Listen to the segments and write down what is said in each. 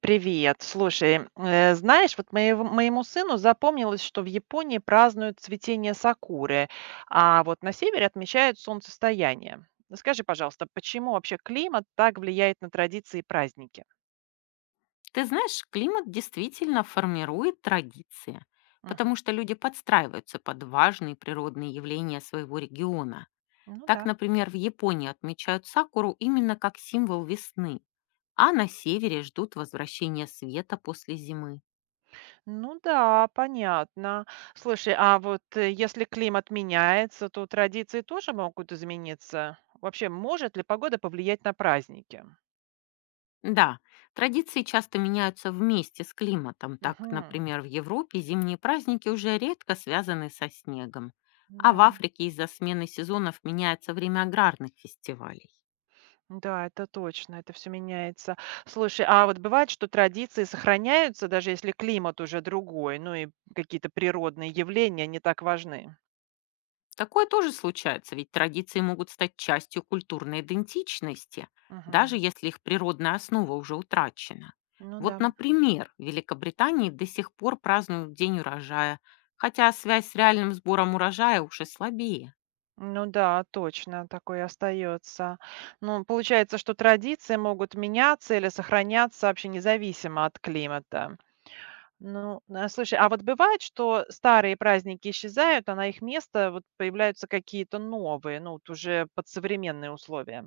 Привет. Слушай, знаешь, вот моему сыну запомнилось, что в Японии празднуют цветение сакуры, а вот на севере отмечают солнцестояние. Скажи, пожалуйста, почему вообще климат так влияет на традиции и праздники? Ты знаешь, климат действительно формирует традиции, Мгм. потому что люди подстраиваются под важные природные явления своего региона. Ну Так, да. например, в Японии отмечают сакуру именно как символ весны, а на севере ждут возвращения света после зимы. Ну да, понятно. Слушай, а вот если климат меняется, то традиции тоже могут измениться. Вообще, может ли погода повлиять на праздники? Да, традиции часто меняются вместе с климатом. Так, Угу. например, в Европе зимние праздники уже редко связаны со снегом, а в Да. Африке из-за смены сезонов меняется время аграрных фестивалей. Да, это точно, это все меняется. Слушай, а вот бывает, что традиции сохраняются, даже если климат уже другой, ну и какие-то природные явления не так важны? Такое тоже случается, ведь традиции могут стать частью культурной идентичности, даже Мгм. если их природная основа уже утрачена. Ну да. Вот, например, в Великобритании до сих пор празднуют День урожая, хотя связь с реальным сбором урожая уже слабее. Ну да, точно, такое остается. Ну, получается, что традиции могут меняться или сохраняться вообще независимо от климата. Ну, а слушай, а вот бывает, что старые праздники исчезают, а на их место вот появляются какие-то новые, ну вот уже под современные условия?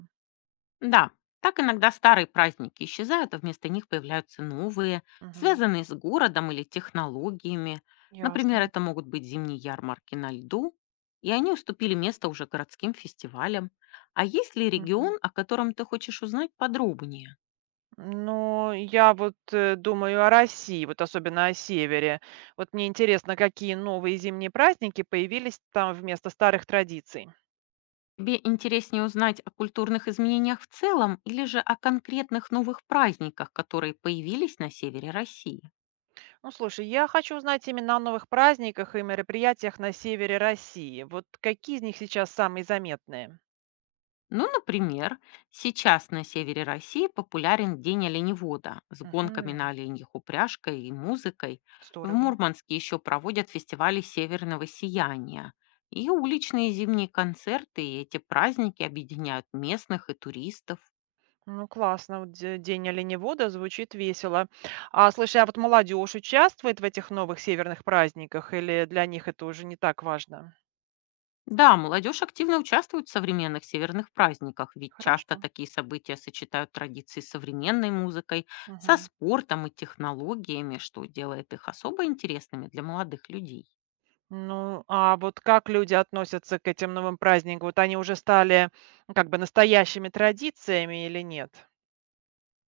Да, так иногда старые праздники исчезают, а вместо них появляются новые, Мгм. связанные с городом или технологиями. Например, Ясно. это могут быть зимние ярмарки на льду, и они уступили место уже городским фестивалям. А есть ли Мгм. регион, о котором ты хочешь узнать подробнее? Ну, я вот думаю о России, вот особенно о севере. Вот мне интересно, какие новые зимние праздники появились там вместо старых традиций. Тебе интереснее узнать о культурных изменениях в целом или же о конкретных новых праздниках, которые появились на севере России? Ну, слушай, я хочу узнать именно о новых праздниках и мероприятиях на севере России. Вот какие из них сейчас самые заметные? Ну, например, сейчас на севере России популярен День оленевода с гонками на Мгм. оленьих упряжкой и музыкой. В Здорово. Мурманске еще проводят фестивали северного сияния и уличные зимние концерты, и эти праздники объединяют местных и туристов. Ну, классно. Вот День оленевода звучит весело. А, слушай, а вот молодежь участвует в этих новых северных праздниках или для них это уже не так важно? Да, молодежь активно участвует в современных северных праздниках, ведь часто Хорошо. такие события сочетают традиции с современной музыкой, со Мгм. спортом и технологиями, что делает их особо интересными для молодых людей. Ну, а вот как люди относятся к этим новым праздникам? Вот они уже стали, ну, как бы настоящими традициями или нет?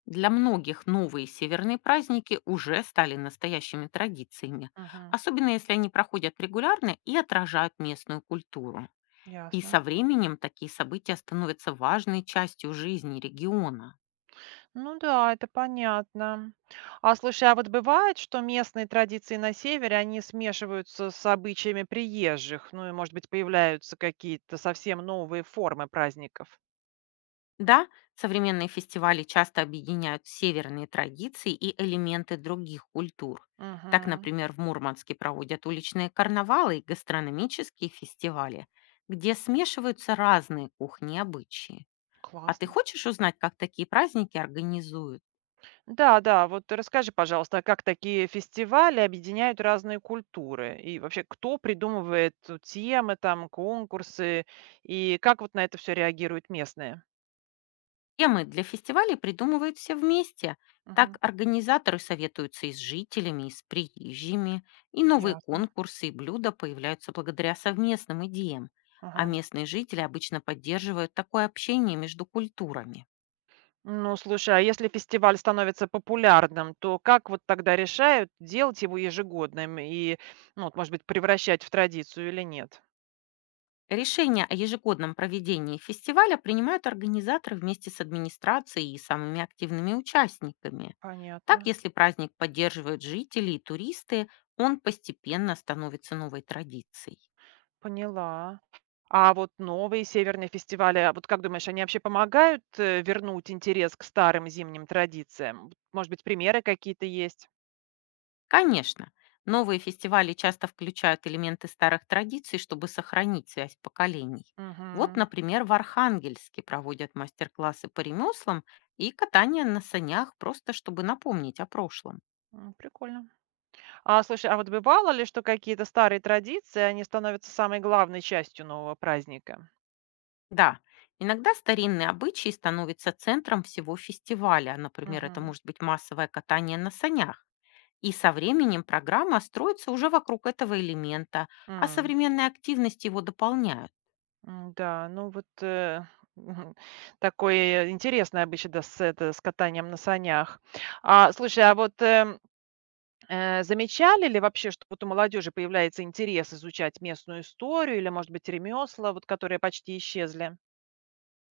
Для многих новые северные праздники уже стали настоящими традициями, Мгм. особенно если они проходят регулярно и отражают местную культуру. И Ясно. со временем такие события становятся важной частью жизни региона. Ну да, это понятно. А слушай, а вот бывает, что местные традиции на севере, они смешиваются с обычаями приезжих, ну и, может быть, появляются какие-то совсем новые формы праздников? Да, современные фестивали часто объединяют северные традиции и элементы других культур. Так, Угу. например, в Мурманске проводят уличные карнавалы и гастрономические фестивали, где смешиваются разные кухни и обычаи. А ты Классно. хочешь узнать, как такие праздники организуют? Да, да, вот расскажи, пожалуйста, а как такие фестивали объединяют разные культуры? И вообще, кто придумывает темы, там, конкурсы, и как вот на это все реагируют местные? Темы для фестивалей придумывают все вместе. Так Мгм. организаторы советуются и с жителями, и с приезжими, и новые Ясно. конкурсы и блюда появляются благодаря совместным идеям. А Ага. местные жители обычно поддерживают такое общение между культурами. Ну, слушай, а если фестиваль становится популярным, то как вот тогда решают, делать его ежегодным и, ну, вот, может быть, превращать в традицию или нет? Решение о ежегодном проведении фестиваля принимают организаторы вместе с администрацией и самыми активными участниками. Так, Понятно. если праздник поддерживают жители и туристы, он постепенно становится новой традицией. Поняла. А вот новые северные фестивали, а вот как думаешь, они вообще помогают вернуть интерес к старым зимним традициям? Может быть, примеры какие-то есть? Конечно, новые фестивали часто включают элементы старых традиций, чтобы сохранить связь поколений. Вот, Мгм. например, в Архангельске проводят мастер-классы по ремеслам и катание на санях, просто чтобы напомнить о прошлом. М, прикольно. А слушай, а вот бывало ли, что какие-то старые традиции, они становятся самой главной частью нового праздника? Да, иногда старинные обычаи становятся центром всего фестиваля. Например, это Мгм. может быть массовое катание на санях. И со временем программа строится уже вокруг этого элемента, а М, современные активности его дополняют. Да, ну вот такое интересное обычай да, с, это, с катанием на санях. А, слушай, а вот замечали ли вообще, что вот у молодежи появляется интерес изучать местную историю или, может быть, ремесла, вот которые почти исчезли?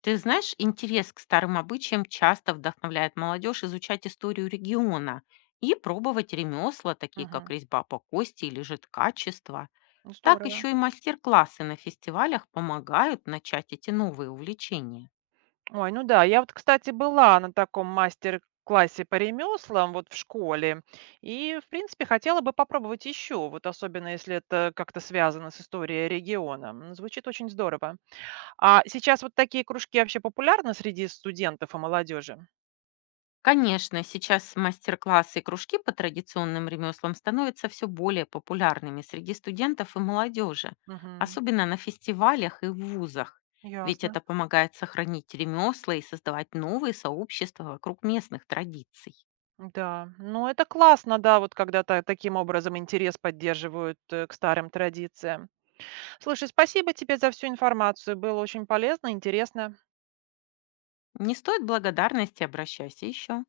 Ты знаешь, интерес к старым обычаям часто вдохновляет молодежь изучать историю региона и пробовать ремесла, такие как Мгм. резьба по кости или же ткачество. Ну, Так здорово. еще и мастер-классы на фестивалях помогают начать эти новые увлечения. Ой, ну да, я вот, кстати, была на таком мастер-классе по ремеслам вот в школе. И, в принципе, хотела бы попробовать еще, вот особенно если это как-то связано с историей региона. М, звучит очень здорово. А сейчас вот такие кружки вообще популярны среди студентов и молодежи? Конечно, сейчас мастер-классы и кружки по традиционным ремеслам становятся все более популярными среди студентов и молодежи, Мгм. особенно на фестивалях и в вузах. Ведь Ясно. это помогает сохранить ремесла и создавать новые сообщества вокруг местных традиций. Да, ну это классно, да, вот когда таким образом интерес поддерживают к старым традициям. Слушай, спасибо тебе за всю информацию, было очень полезно, интересно. Не стоит благодарности, обращайся еще.